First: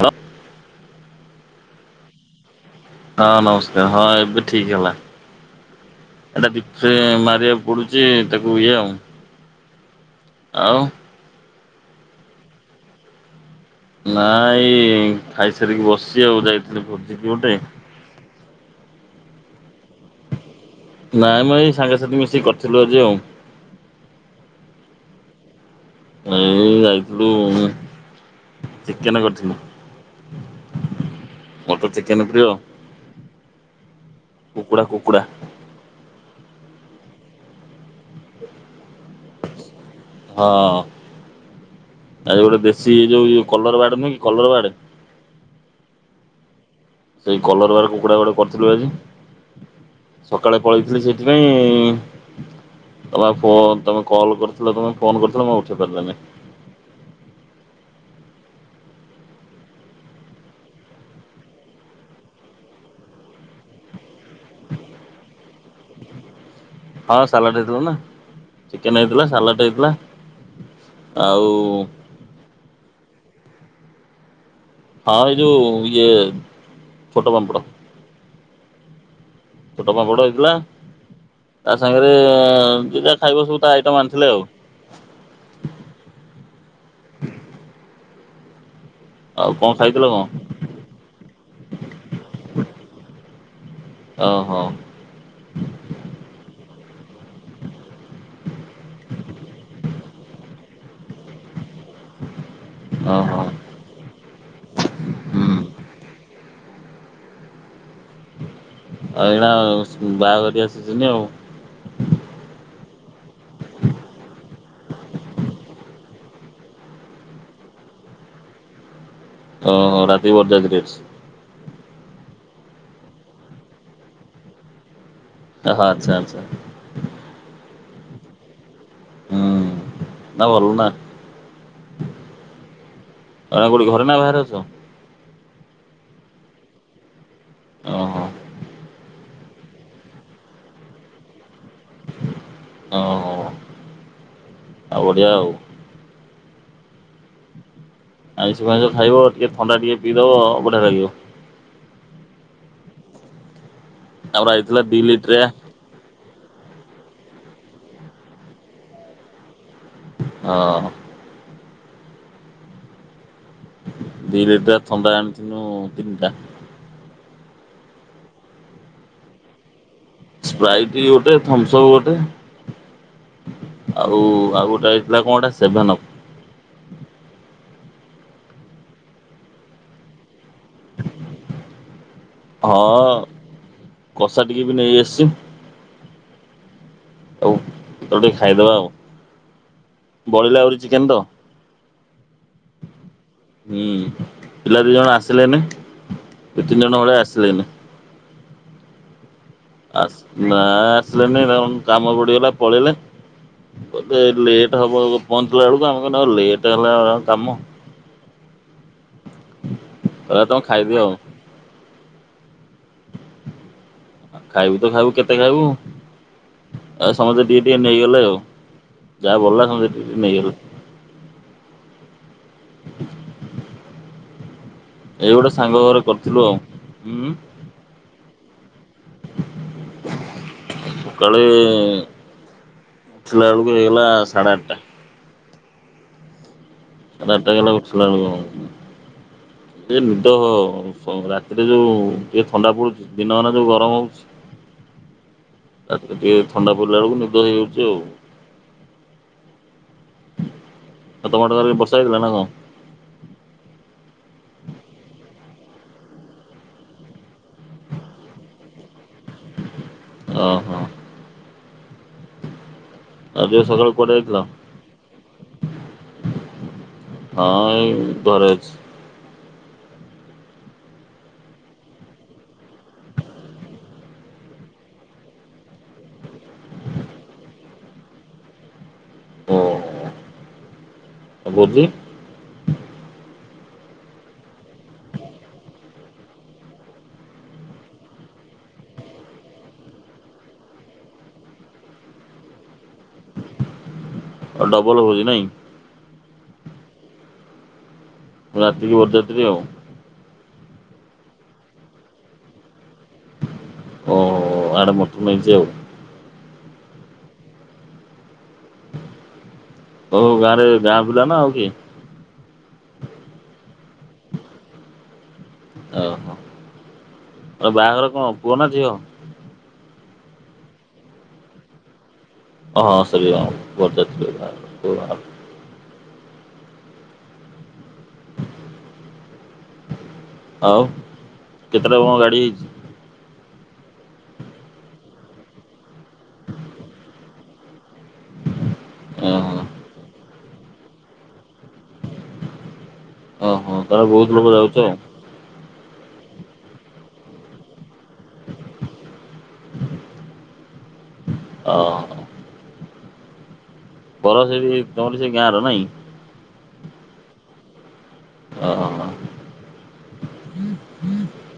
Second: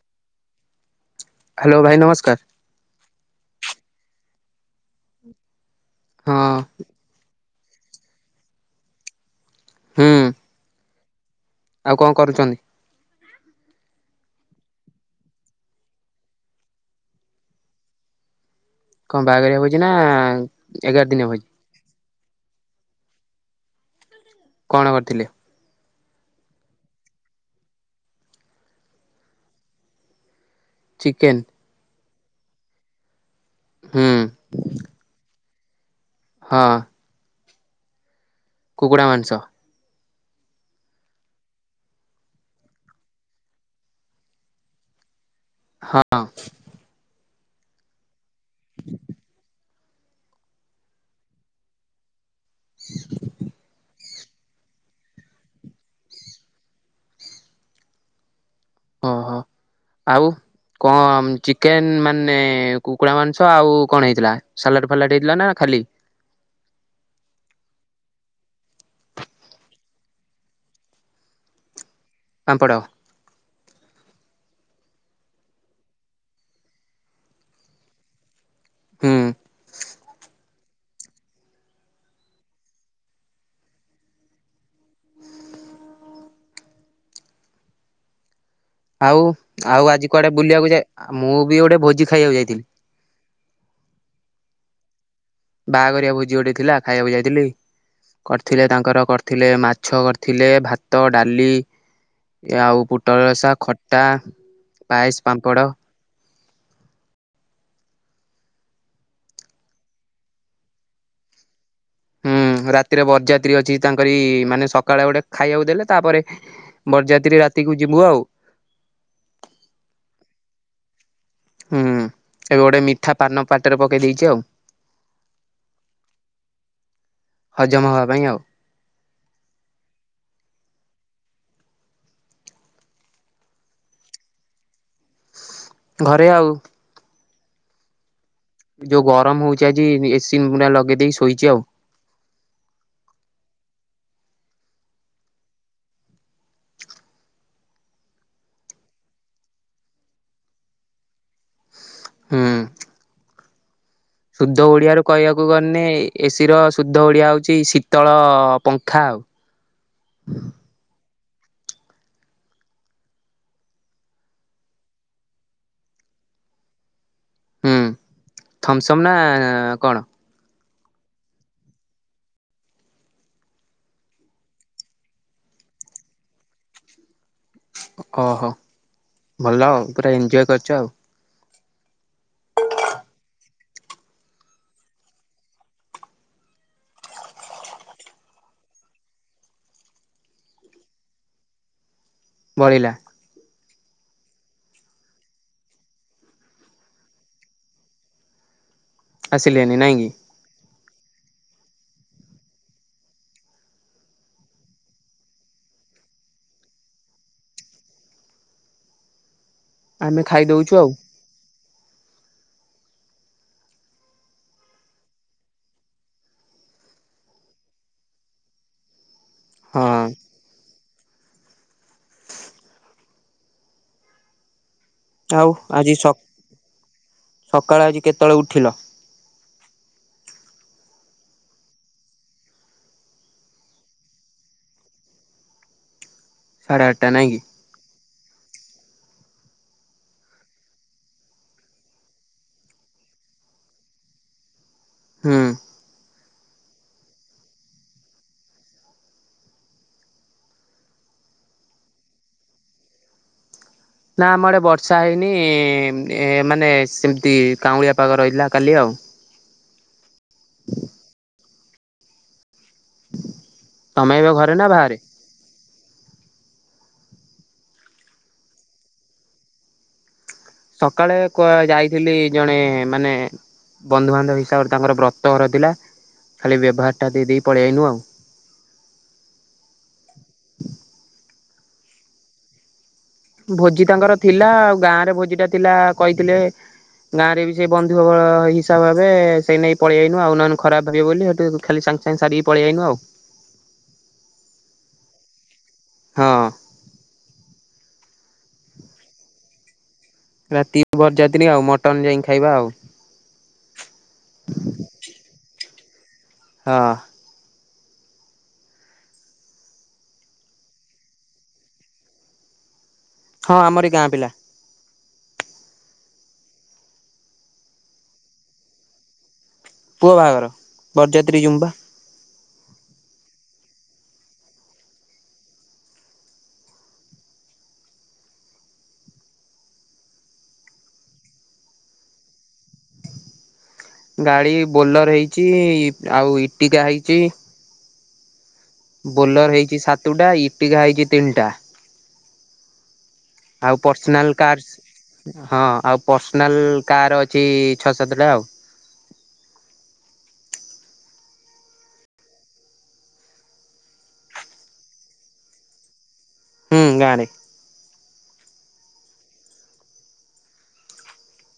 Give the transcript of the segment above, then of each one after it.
ହ, ହ୍ୟାଲୋ ଭାଇ ନମସ୍କାର। ହଁ, ନମସ୍କାର ହଁ, ଏବେ ଠିକ ହେଲା। ଏଟା ହଁ ଦି ଥେଁ ମାରିଆ ପୋଡୁଛି ତାକୁ ଇଏ ଆଉଁ। ହୁଁ ଆଉ କଣ କରୁଛନ୍ତି? ନା ଇଁ ଖାଇସାରିକି ବସିଛି ଆଉ ଯାଇଥିଲି ଭୋଜିିକି ଗୋଟେ। କଁ ବାହାଘରିଆ ଭୋ ଛି ନା ଏଗାର ଦିନ ହୋଇଛି। କିଛି କରିଥିଲୁ ଯେଉଁ କଣ କରିଥିଲି ଏଇ ଯାଇଥିଲୁ ଉଁ ଚିକେନ କରିଥିଲୁ। ଚିକେନ। ଚିକନ ପ୍ରିୟ। ହୁଁ କୁକୁଡ଼ା କୁକୁଡ଼ା। ହଁ। କୁକୁଡ଼ା ମାଂସ। ହଁ ଆଜି ଗୋଟେ ଦେଶୀ ଯୋଉ କଲର ବାର୍ଡ ନୁହେଁ କି କଲର ବାର୍ଡ। ହଁ। ସେଇ କଲର ବାର୍ଡ କୁକୁଡା ଗୋଟେ କରିଥିଲୁ ଆଜି। ସକାଳେ ପଳେଇଥିଲି ସେଇଥିପାଇଁ [unintelligible] ତମ। କଲ କରିଥିଲ ତମେ ଫୋନ କରିଥିଲ ମୁ ଉଠେଇ ପାରିଲାନି। ଓହୋ ଆଉ କଣ ଚିକେନ ମାନେ କୁକୁଡ଼ା ମାଂସ ଆଉ କଣ ହେଇଥିଲା। ସାଲାଡ ଫାଲାଡ଼ ହେଇଥିଲା ନା ଖାଲି। ହଁ ସାଲାଡ଼ ହେଇଥିଲା। ନା ଚିକେନ ହେଇଥିଲା ସାଲାଡ଼ ହେଇଥିଲା। ଆଉ ପାମ୍ପଡ। ହଁ ଏଇ ଯଉ ଇଏ ଛୋଟ ପାମ୍ପଡ଼। ହୁଁ। ଛୋଟ ପାମ୍ପଡ ହେଇଥିଲା। ତା ସାଙ୍ଗରେ ଯିଏ ଯାହା ଖାଇବ ସବୁ ତା ଆଇଟମ ଆଣିଥିଲେ ଆଉ। ଆଉ କଣ ଆଉ ଖାଇଥିଲ ଆଜି କଣ? କୁଆଡେ ବୁଲିବାକୁ ଯାଏ ମୁଁ ବି ଗୋଟେ ଭୋଜି ଖାଇବାକୁ ଯାଇଥିଲି। ଓ ହୋ। ବାହାଘରିଆ ଭୋଜି ଗୋଟେ ଥିଲା ଖାଇବାକୁ ଯାଇଥିଲି। କରିଥିଲେ ତାଙ୍କର କରିଥିଲେ ମାଛ କରିଥିଲେ ଭାତ ଡାଲି। ଏ ଆଉ ପୋଟଳ ଓହୋ ରସା ଖଟା ପାଏସ ହୁଁ ପାମ୍ପଡ଼। ଆ ଏଇନା ବାହାଘରିଆ ସିଜିନି ଆଉ। ହୁଁ ରାତିରେ ବରଯାତ୍ରୀ ଅଛି ତାଙ୍କରି ମାନେ ସକାଳେ ଗୋଟେ ଖାଇବାକୁ ଦେଲେ। ତାପରେ ବରଯାତ୍ରୀ ରାତିକୁ ଯିବୁ ଆଉ। ଓ ହୋ ରାତି ବରଯାତ୍ରୀ ଅଛି। ହୁଁ ଏବେ ଗୋଟେ ମିଠା ପାନ ପାଟିରେ ପକେଇ ଦେଇଛି ଆଉ। ଅ ହ ଆଚ୍ଛା ଆଛା। ହଜମା ହବା ପାଇଁ ଆଉ ହୁଁ ନା ଭଲ ନା ଏଇନା କୋଉଠି ଘରେ ନା ବାହାରେ ଅଛ। ଘରେ ଆଉ। ଓ ହୋ। ଯୋଉ ଗରମ ହଉଛି। ଆଜି ଏସି ଲଗେଇ ପୁରା ଲଗେଇ ଦେଇକି ଶୋଇଛି ଆଉ। ଓ ହୋ ଆଉ ବଢିଆ ଆଉ। ଆଇଁଷ ଫାଇଁଷ ଖାଇବ ଟିକେ ଥଣ୍ଡା ଟିକେ ପିଇଦବ ବଢିଆ ଲାଗିବ। ହୁଁ ଆମର ଶୁଦ୍ଧ ଆଇଥିଲା ଓଡିଆ ଦି ର ଲିଟରିଆ କହିବାକୁ ଗନେ ଏସ ଶୀର ଶୁଦ୍ଧ ଓଡିଆ ହଉଛି ଶୀତଳ ପଙ୍ଖା ଆଉ। ହଁ ଦି ଲିଟିରିଆ ଥଣ୍ଡା ଆଣିିଥିନୁ ତିନିଟା। ହୁଁ ଥମସମ ନା କଣ। ସ୍ପ୍ରାଇଟ୍ ଗୋଟେ ଥମ୍ସ ଅପ୍ ଗୋଟେ। ଆଉ ଆଉ ଗୋଟେ ଆଇଥିଲା କଣ ଏଟା ସେଭେନ୍ ଅପ୍। ଓହୋ ଭଲ ଆଉ ପୁରା ଏଞଜୟ କରି ଚ। ହଁ କଷା ଟିକେ ବି ନେଇ ଆସିଛି। ଆଉ ତର ଟିକେ ଖାଇଦବା ଆଉ ବଳିଲା ଆହୁରି ଚିକେନ ତ। ବଳିଲା। ହୁଁ ପିଲା ଦି ଜଣ ଆସିଲେନି ଦି ତିନି ଜଣ ଭଳିଆ ଆସିଲେନି। ଆସି ଲେନି ନାହିଁକି? ଆସ ନା ଆସିଲେନି କାମ ବଡିଗଲା ପଳେଇଲେ ଏବେ ଲେଟ୍ ହବ ପହଞ୍ଚିଲା ବେଳକୁ ଆମ ମାନଙ୍କର ଲେଟ୍ ହେଲା କାମ। ଆମେ ହେ ତମେ ଖାଇଦଉଛୁ ଆଉ ଖାଇଦିଅ। ଖାଇବୁ ତ ଖାଇବୁ କେତେ ଖାଇବୁ ଆଉ ସମସ୍ତେ ଟିକେ ଟିକେ ନେଇଗଲେ ଆଉ। ଯାହା ଭଳିଲା ସମସ୍ତେ ହଁ ଟିକେ ଟିକେ ନେଇଗଲେ। [unintelligible] ଏଇ ଆଉ ଗୋଟେ ସାଙ୍ଗ ଆଜି ଘରେ ସ କରିଥିଲୁ ଆଉ। ହଁ ତଳେ ଉଠିଲ? ସକାଳେ ଉଠିଲା ବେଳକୁ ହେଇଗଲା ସାଢେ ଆଠଟା। ସାଢ଼େ ନାଇଁ ସାଢେ କି? ଆଠଟା ହାଇଗଲା ଉଠିଲା ବେଳୁ। ଏ ନିଦ ରାତିରେ ଯୋଉ ଟିକେ ଥଣ୍ଡା ପଡୁଛି ଦିନମାନ ଯୋଉ ଗରମ ହଉଛି ହୁଁ। ରାତିରେ ଟିକେ ଥଣ୍ଡା ପଡ଼ିଲା ବେଳକୁ ନିଦ ହେଇଯାଉଛି ଆଉ। ଆଉ ତମ ଆଡେ କାଲି ବର୍ଷା ହେଇଥିଲା ନା କଣ? ନା ଆମ ଆଡେ ବର୍ଷା ହେଇନି ଏ ମାନେ ସେମିତି କାଉାଉଁଳିଆ ପାାଗ ରହିଥିଲା କାଲି ଆଉ। ଓ ହୋ। ଯୋଉ ସକାଳୁ କୁଆଡେ ତମେ ଏବେ ଯାଇଥିଲ? ଘରେ ନା ବାହାରେ? ହଁ ଏଇ ଘରେ ଅଛି। ସକାଳେ ଯାଇଥିଲି ଜଣେ ମାନେ ବନ୍ଧୁବାନ୍ଧବ ହିସାବରେ ତାଙ୍କର ବ୍ରତ ଘର ଥିଲା ଖାଲି ବ୍ୟବହାରଟା ଦେଇ ଦେଇକି ପଳେଇ ଆସିଲୁ ଆଉ। ଓୋ ଆଉ ଭୋଜି? ଭୋଜି ତାଙ୍କର ଥିଲା ଆଉ ଗାଁ ରେ ଭୋଜି ଟା ଥିଲା କହିଥିଲେ ଗାଁରେ ବି ସେ ବନ୍ଧୁବ ହିସାବ ଭାବେ ସେଇ ନେଇକି ପଳେଇଆାଇନୁ ଆଉ ନହେଲେ ଖରାପ ଭାବିବେ ବୋଲି ସେଠୁ ଖାଲି ସାଙ୍ଗେ ସାଙ୍ଗେ ସାରିକି ପଳେଇଆାଇନୁ ଆଉ। ଆଉ ଡବଲ ହଉଛି ନାଇଁ? ହଁ। ରାତିକି ବରଯାତ୍ରୀ ଆଉ? ରାତି ବରଯାତ୍ରୀ ଆଉ ମଟନ୍ ଯାଇକି ଖାଇବା ଆଉ। ଓ ଆଡେ ମଟନ ହଇଛି ଅଉ। ହଁ। ହଉ ଗାଁରେ ଗାଁ ପିଲା ନା ଅଉ କିଏ? ହଁ ଆମର ଗାଁ ପିଲା। ଓହୋ ଆଉ ବାହାଘର କଣ ପୁଅ ନା ଝିଅ? ପୁଅ ବାହାଘର ବରଯାତ୍ରୀ ଜୁମୁ ପା। ହଁ ହଁ ସେଇଆ ବରଯାତ୍ରୀ ଆଉ କେତେଟା କଣ ଗାଡି ହେଇଛି? ଗାଡ଼ି ବୋଲର ହେଇଛି ଆଉ ଇଟିକା ହେଇଛି। ବୋଲର ଓହୋ ହେଇଛି ସାତଟା ଇ ଟିଘା ହେଇଛି ତିନିଟା। ଓହୋ ଆଉ ତାହେଲେ ବହୁତ ପର୍ସନାଲ ଲୋକ କାର୍ ଯାଉଛ ଆଉ। ହଁ। ଆଉ ପର୍ସନାଲ୍ କାର୍ ଅଛି ଛଅ ସାତଟା ଆଉ। ଓହୋ। ବର ସେଇ ତମର ସେଇ ଗାଁ ର ନାଇଁ? ହୁଁ ଗାରେ। ଓ ହ ହ‌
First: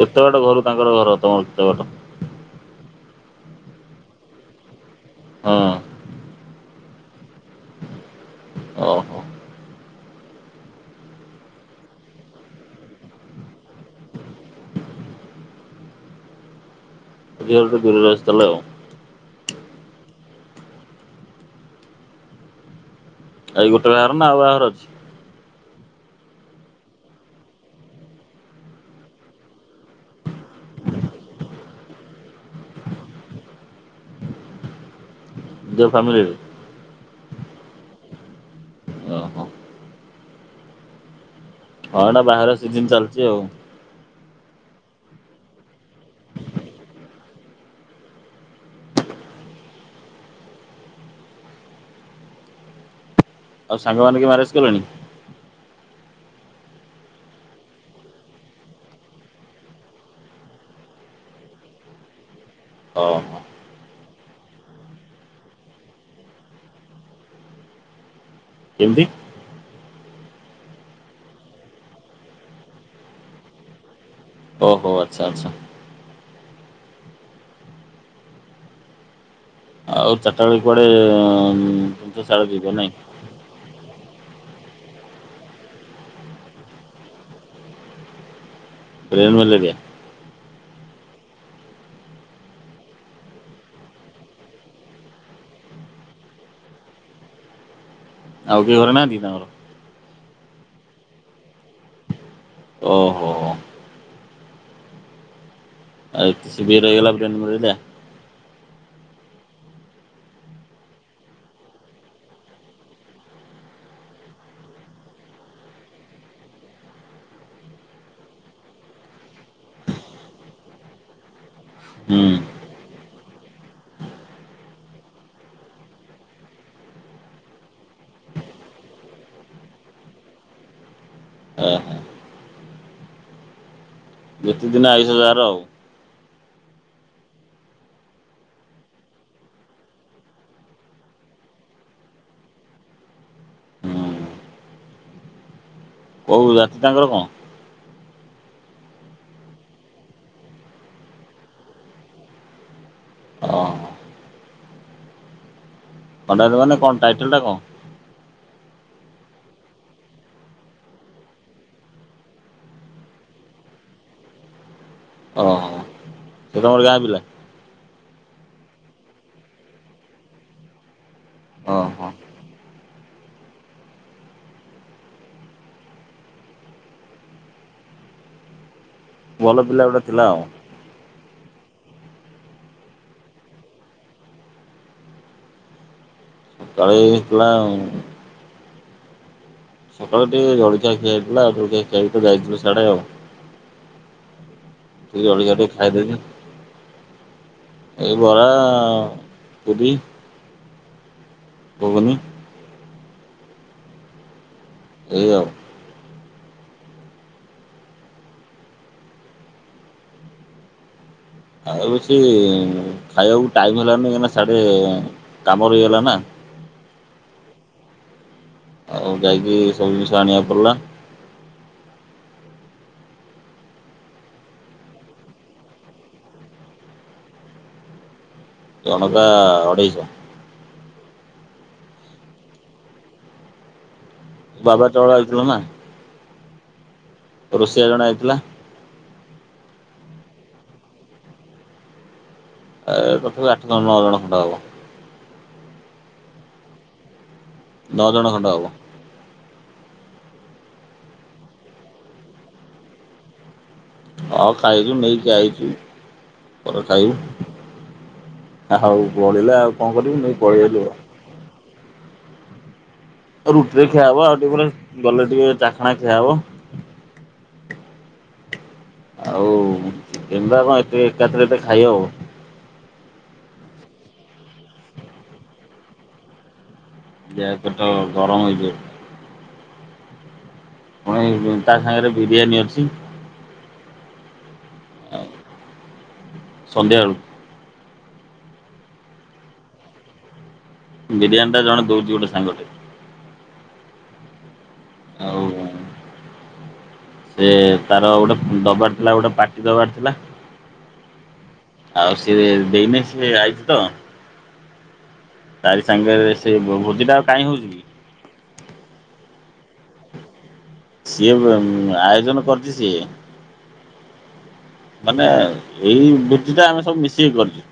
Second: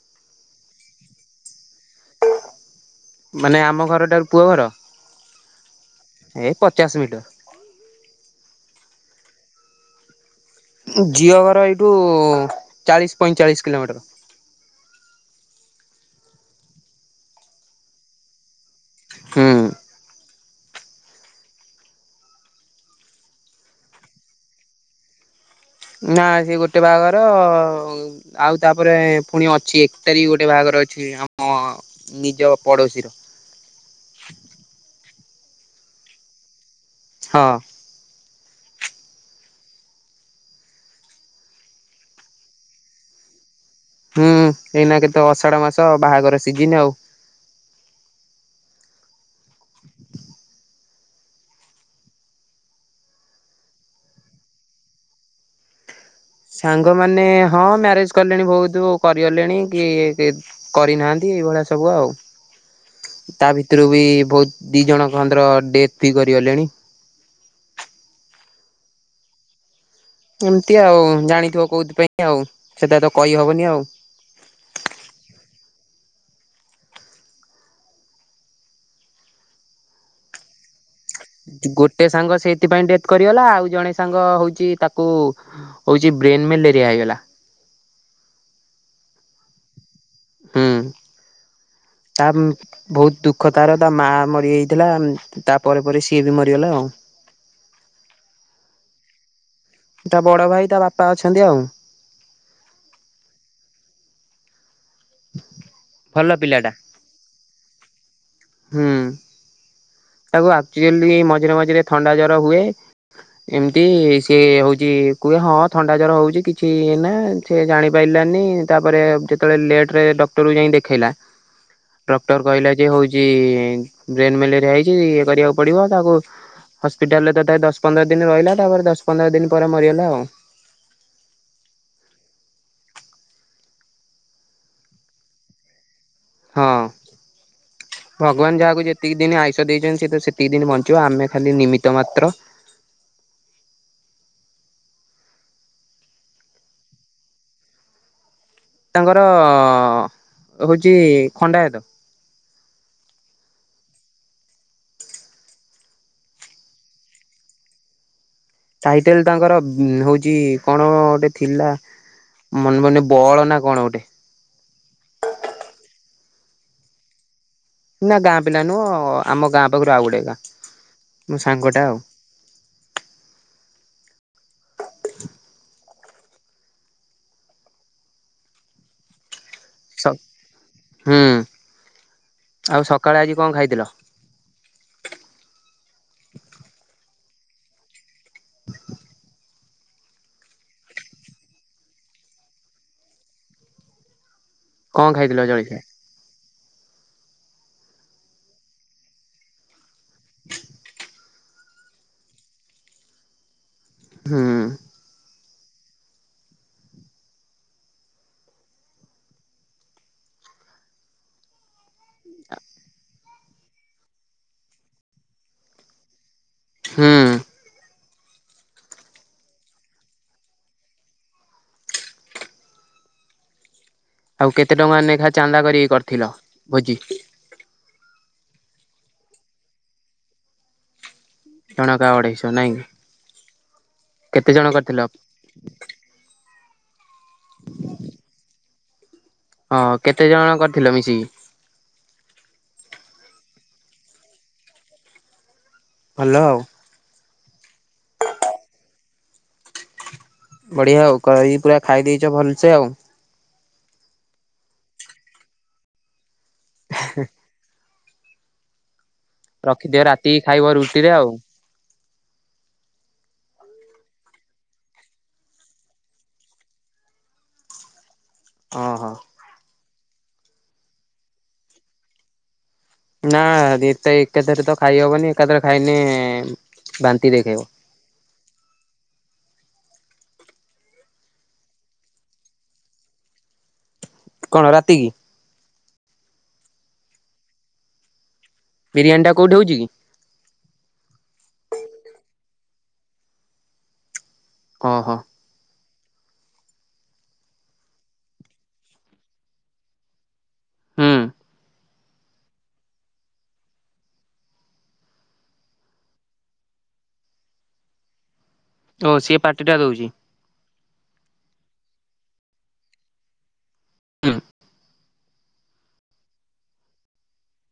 କେତେ ବାଟ ଘରୁ ତାଙ୍କର ଘର ତମର କେତେ ବାଟ। ମାନେ ଆମ ଘରଠାରୁ ପୁଅ ଘର। ହଁ। ଏଇ ପଚାଶ ମିଟର। ଓହୋ ଝିଅ ଘର ଏଇଠୁ ଚାଳିଶ ପଇଁଚାଳିଶ କିଲୋମିଟର। ଝିଅ ଘରଠାରୁ ଦୂରେରେ ଆସଥିଲା ଆଉ। ହୁଁ। ଏଇ ଗୋଟେ ବାହାଘର ନା ଆଉ ବାହାଘର ଅଛି? ନା ସେ ଗୋଟେ ବାହାଘର ଆଉ ତାପରେ ପୁଣି ଅଛି ଏକ ତାରିଖ ଗୋଟେ ବାହାଘର ଅଛି ଆମ ନିଜ ପଡୋଶୀର। ଯୋଉ ଫାମିଲିରେ ହଁ। ଅ ହ। ହଁ ଏଇନା ବାହାଘର ସିଜିନ ଚାଲିଛି ଆଉ। ହୁଁ ଏଇନା କେତେ ଅଷାଢ ମାସ ବାହାଘର ସିଜିନ ଆଉ। [inaudible] ଆଉ ସାଙ୍ଗ ମାନେ କିଏ ମ୍ୟାରେଜ କଲେଣି। ସାଙ୍ଗମାନେ ହଁ ମ୍ୟାରେଜ କଲେଣି ବହୁତ କରିଗଲେଣି କି କରିନାହାନ୍ତି ଏଇଭଳିଆ ସବୁ ଆଉ। ଓହୋ ତା ଭିତରୁ ବି ବହୁତ ଦି ଜଣ ଖଣ୍ଡର ଡେଥ ବି କରିଗଲେଣି। କେମିତି। ଏମତି ଆଉ ଜାଣିଥିବ କୋଉଥିପାଇଁ ଆଉ ସେଟା ତ କହିହବନି ଆଉ। ଓ ହୋ ଆଚ୍ଛା ଆଚ୍ଛା। ଆଉ ଚାର୍ଟା ବେଳେ କୁଆ ଗୋଟେ ସାଙ୍ଗ ସେଇଥିପାଇଁ ନାଇଁ ଡେଥ କରିଗଲା ଆଉ ଜଣେ ସାଙ୍ଗ ହଉଛି ତାକୁ ହଉଛି ବ୍ରେନ୍ ମେଲେରିଆ ହେଇଗଲା। Brain malaria. ହୁଁ ତା ବହୁତ ଦୁଃଖ ତାର ତା ମା ମରିଯାଇଥିଲା ତାପରେ ପରେ ସିଏ ବି ମରିଗଲା ଆଉ। ଆଉ କିଏ ଘରେ ନାହାନ୍ତି ତାଙ୍କର। ତା ବଡ ଭାଇ ତା ବାପା ଅଛନ୍ତି ଆଉ। ଓ ହୋ। [inaudible] ଏତେ ପିଲାଟା ସିଭିୟର୍ ହେଇଗଲା ବ୍ରେନ୍ ମାଲେରିଆ। ହୁଁ। ତାକୁ ଆକ୍ଚୁଲି ମଝିରେ ମଝିରେ ଥଣ୍ଡା ଜର ହୁଏ ଏମତି ସିଏ ହଉଛି କୁହେ ହଁ ଥଣ୍ଡା ଜର ହଉଛି କିଛି ନା ସେ ଜାଣିପାରିଲାନି ତାପରେ ଯେତେବେଳେ ଲେଟ ରେ ଡକ୍ଟରକୁ ଯାଇ ଦେଖେଇଲା ହୁଁ। ଡକ୍ଟର କହିଲା ଯେ ହଉଛି ବ୍ରେନ ମ୍ୟାଲେରିଆ ହେଇ ଛି ଇଏ କରିବାକୁ ପଡିବ ତାକୁ ହପିଟାଲରେ ତଥାପି ଦଶ ପନ୍ଦର ଦିନ ରହିଲା ତାପରେ ଦଶ ପନ୍ଦର ଦିନ ପରେ ମରିଗଲା ଆଉ। ଯେତେ ଦିନ ଆାଇଶ ଜାହାର ଆଉ। ହଁ ଭଗବାନ ଯାହାକୁ ଯେତିକି ଦିନ ଆୟୁଷ ଦେଇଛନ୍ତି ସେ ତ ସେତିକି ଦିନ ବଞ୍ଚିବ ଆମେ ଖାଲି ନିମିତ ମାତ୍ର। ହୁଁ କୋଉ ଜାତି ତାଙ୍କର କଣ? ତାଙ୍କର ହଉଛି ଖଣ୍ଡାୟତ। ଓହୋ ଖଣ୍ଡାୟତ ମାନେ କଣ ଟାଇଟେଲ୍ ଟା କଣ? ଟାଇଟେଲ ତାଙ୍କର ହଉଛି କଣ ଗୋଟେ ଥିଲା ମନ ମନେ ବଳ ନା କଣ ଗୋଟେ। ଓହୋ ସେ ତମର ଗାଁ ପିଲା। ନା ଗାଁ ପିଲା ନୁହଁ ଆମ ଗାଁ ପାଖରୁ ଆଉ ଗୋଟେ ଗାଁ ମୋ ସାଙ୍ଗଟା ଆଉ। ଓହୋ ଭଲ ପିଲା ଗୋଟେ ଥିଲା ଆଉ। ହୁଁ ଆଉ ସକାଳେ ଆଜି କଣ ଖାଇଥିଲ? ଆଜି ହେଇଥିଲା ସକାଳୁ ଟିକେ ଜଳଖିଆ ଖିଆହେଇଥିଲା [unintelligible] ତ ଯାଇଥିଲୁ ସେଆଡେ ଆଉ। କଣ ଟିକେ ଖାଇଥିଲ ଜଳଖିଆ ଟିକେ ଖାଇଦେଇଥିଲି। ଏଇ ବରା ପୁରୀ। ଘୁଗୁନି। ହୁଁ। ଏଇଆଉ। ଆଉ। ଟିକେ ଖାଇବାକୁ ଟାଇମ ହେଲାନି କାହିଁକିନା ସାଢେ କାମ ରହିଗଲା ନା ହୁଁ ଆଉ ଯାଇକି ସବୁ ଜିନିଷ ଆଣିବାକୁ ପଡ଼ିଲା। ଆଉ କେତେ ଟଙ୍କା ଲେଖା ଚାନ୍ଦା କରିକି କରିଥିଲ ଭୋଜି। ଜଣକା ଅଢେଇଶ। ଜଣକା ଅଢେଇଶ ନାଇଁ। କେତେ ଜଣ ବାବା କରିଥିଲ ଚାଉଳ ଆଣିଥିଲୁ ନା। ରୋଷେଇଆ ଜଣେ ଆଇଥିଲା। ହଁ କେତେ ଜଣ କରିଥିଲ ମିଶିକି। ତଥିବେ ଆଠ ଜଣ ନଅ ଜଣ ଖଣ୍ଡ ହବ। ହ୍ୟାଲୋ। ନ ଜଣ ଖଣ୍ଡ ହବ। ବଢିଆ ଆଉ କରି ପୁରା ଖାଇ ଦେଇେଇଛ ଭଲସେ ଆଉ। ହଁ ଖାଇଛୁ ନେଇକି ଆଇଛୁ। ପରେ ଖାଇବୁ। ଆ ହୋଉ ବଳିଲା ଆଉ କଣ ରଖିଦିଅ କରିବୁ ନେଇ ରାତିକି ଖାଇବ ପଳେଇଆଇଲୁ ଆଉ। ରୁଟିରେ ରୁଟିରେ ଖିଆ ହବ ଆଉ ଟିକେ ପରେ ଗଲେ ଟିକେ ଚାଖଣା ଖିଆହବ। ଓହୋ ଆଉ। [unintelligible] ନା ଏ ତ ଏକାଥରେ ତ ଖାଇହବନି ଏକାଥରେ ଖାଇନି। ଯେ ପେଟ ଗରମ ହେଇଯିବ। ପୁଣି ତା ସାଙ୍ଗରେ ବିରିୟାନୀ ଅଛି। କଣ ରାତି କି। ସନ୍ଧା ଓଳୁକୁ। ବିରିୟାନୀ ଟା କୋଉଠି ହୋଉଛି କି। ବିରିୟାନୀ ଟା ଜଣେ ଦୋଉଛି ଗୋଟେ ସାଙ୍ଗଟେ। ଓହୋ। ଆଉ। ସେ ତାର ଗୋଟେ ଦବାର ଥିଲା ଗୋଟେ ପାଟି ଦବାର ଥିଲା। ହୁଁ ଆଉ ସିଏ ଦେଇନି ସିଏ ଆଇଛି ତ ତାରି ସାଙ୍ଗରେ ସେ ଭୋଜି ଟା ଆଉ କାହିଁକି ହୋଉଛି କି? ଓ ସିଏ ପାାର୍ଟି ଟା ଦଉଛି। ସିଏ ଆୟୋଜନ କରିଛି‌ ସିଏ। ହୁଁ ମାନେ ଏଇ ବୁଦ୍ଧି ଟା ଆମେ ସବୁ ମିଶି କରିଛୁ।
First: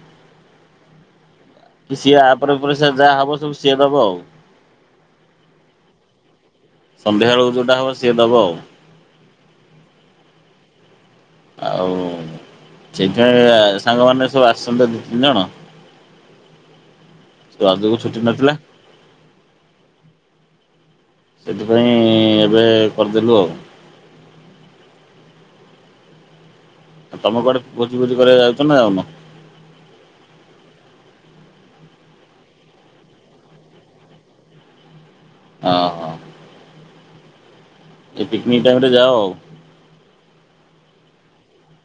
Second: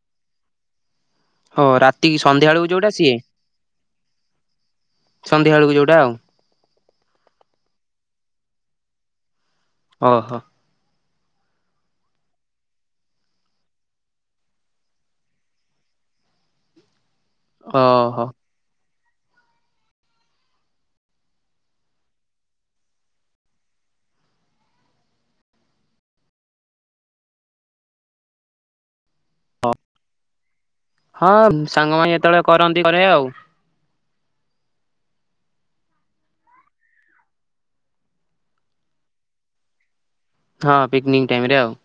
ଓ କି ସିଏ ରାତିକି ସନ୍ଧ୍ୟା ଆପ ବେଳକୁ ପରେ ସ ଯୋଉଟା ସିଏ। ଯାହା ହବ ସବୁ ସିଏ ଦବ ଆଉ। ସନ୍ଧ୍ୟା ବେଳକୁ ଯୋଉଟା ଆଉ ସନ୍ଧ୍ୟାବେେଳକୁ ଯୋଉଟା ହବ ସିଏ ଦବ ଆଉ। ଓ ହୋ। ଆଉ ସେଇଥିାଇଁ, ସାଙ୍ଗମାନେ ସବୁ ଆସୁଛନ୍ତି ଦୁଇ, ତିନି, ଜଣ। ତ ଆଗକୁ ଛୁଟି ଓହୋ। ନଥିଲା। ସେଥିପାଇଁ, ଏବେ କରିଦେଲୁ ଆଉ। ତମେ କୁଆଡେ ଭୋଜି, ଭୋଜି କରିବାକୁ ଯାଉଛ ନା ଯାଉନ? ହଁ, ସାଙ୍ଗମାନେ ଯେତେବେଳେ କରନ୍ତି କରେ ଆଉ। ଓ ହୋଃ। ସେ ପିକନିକ ଟାଇମ୍ ରେ ଯାଅ ଆଉ। ହଁ, ପିକନିକ ଟାଇମ୍ ରେ ଆଉ।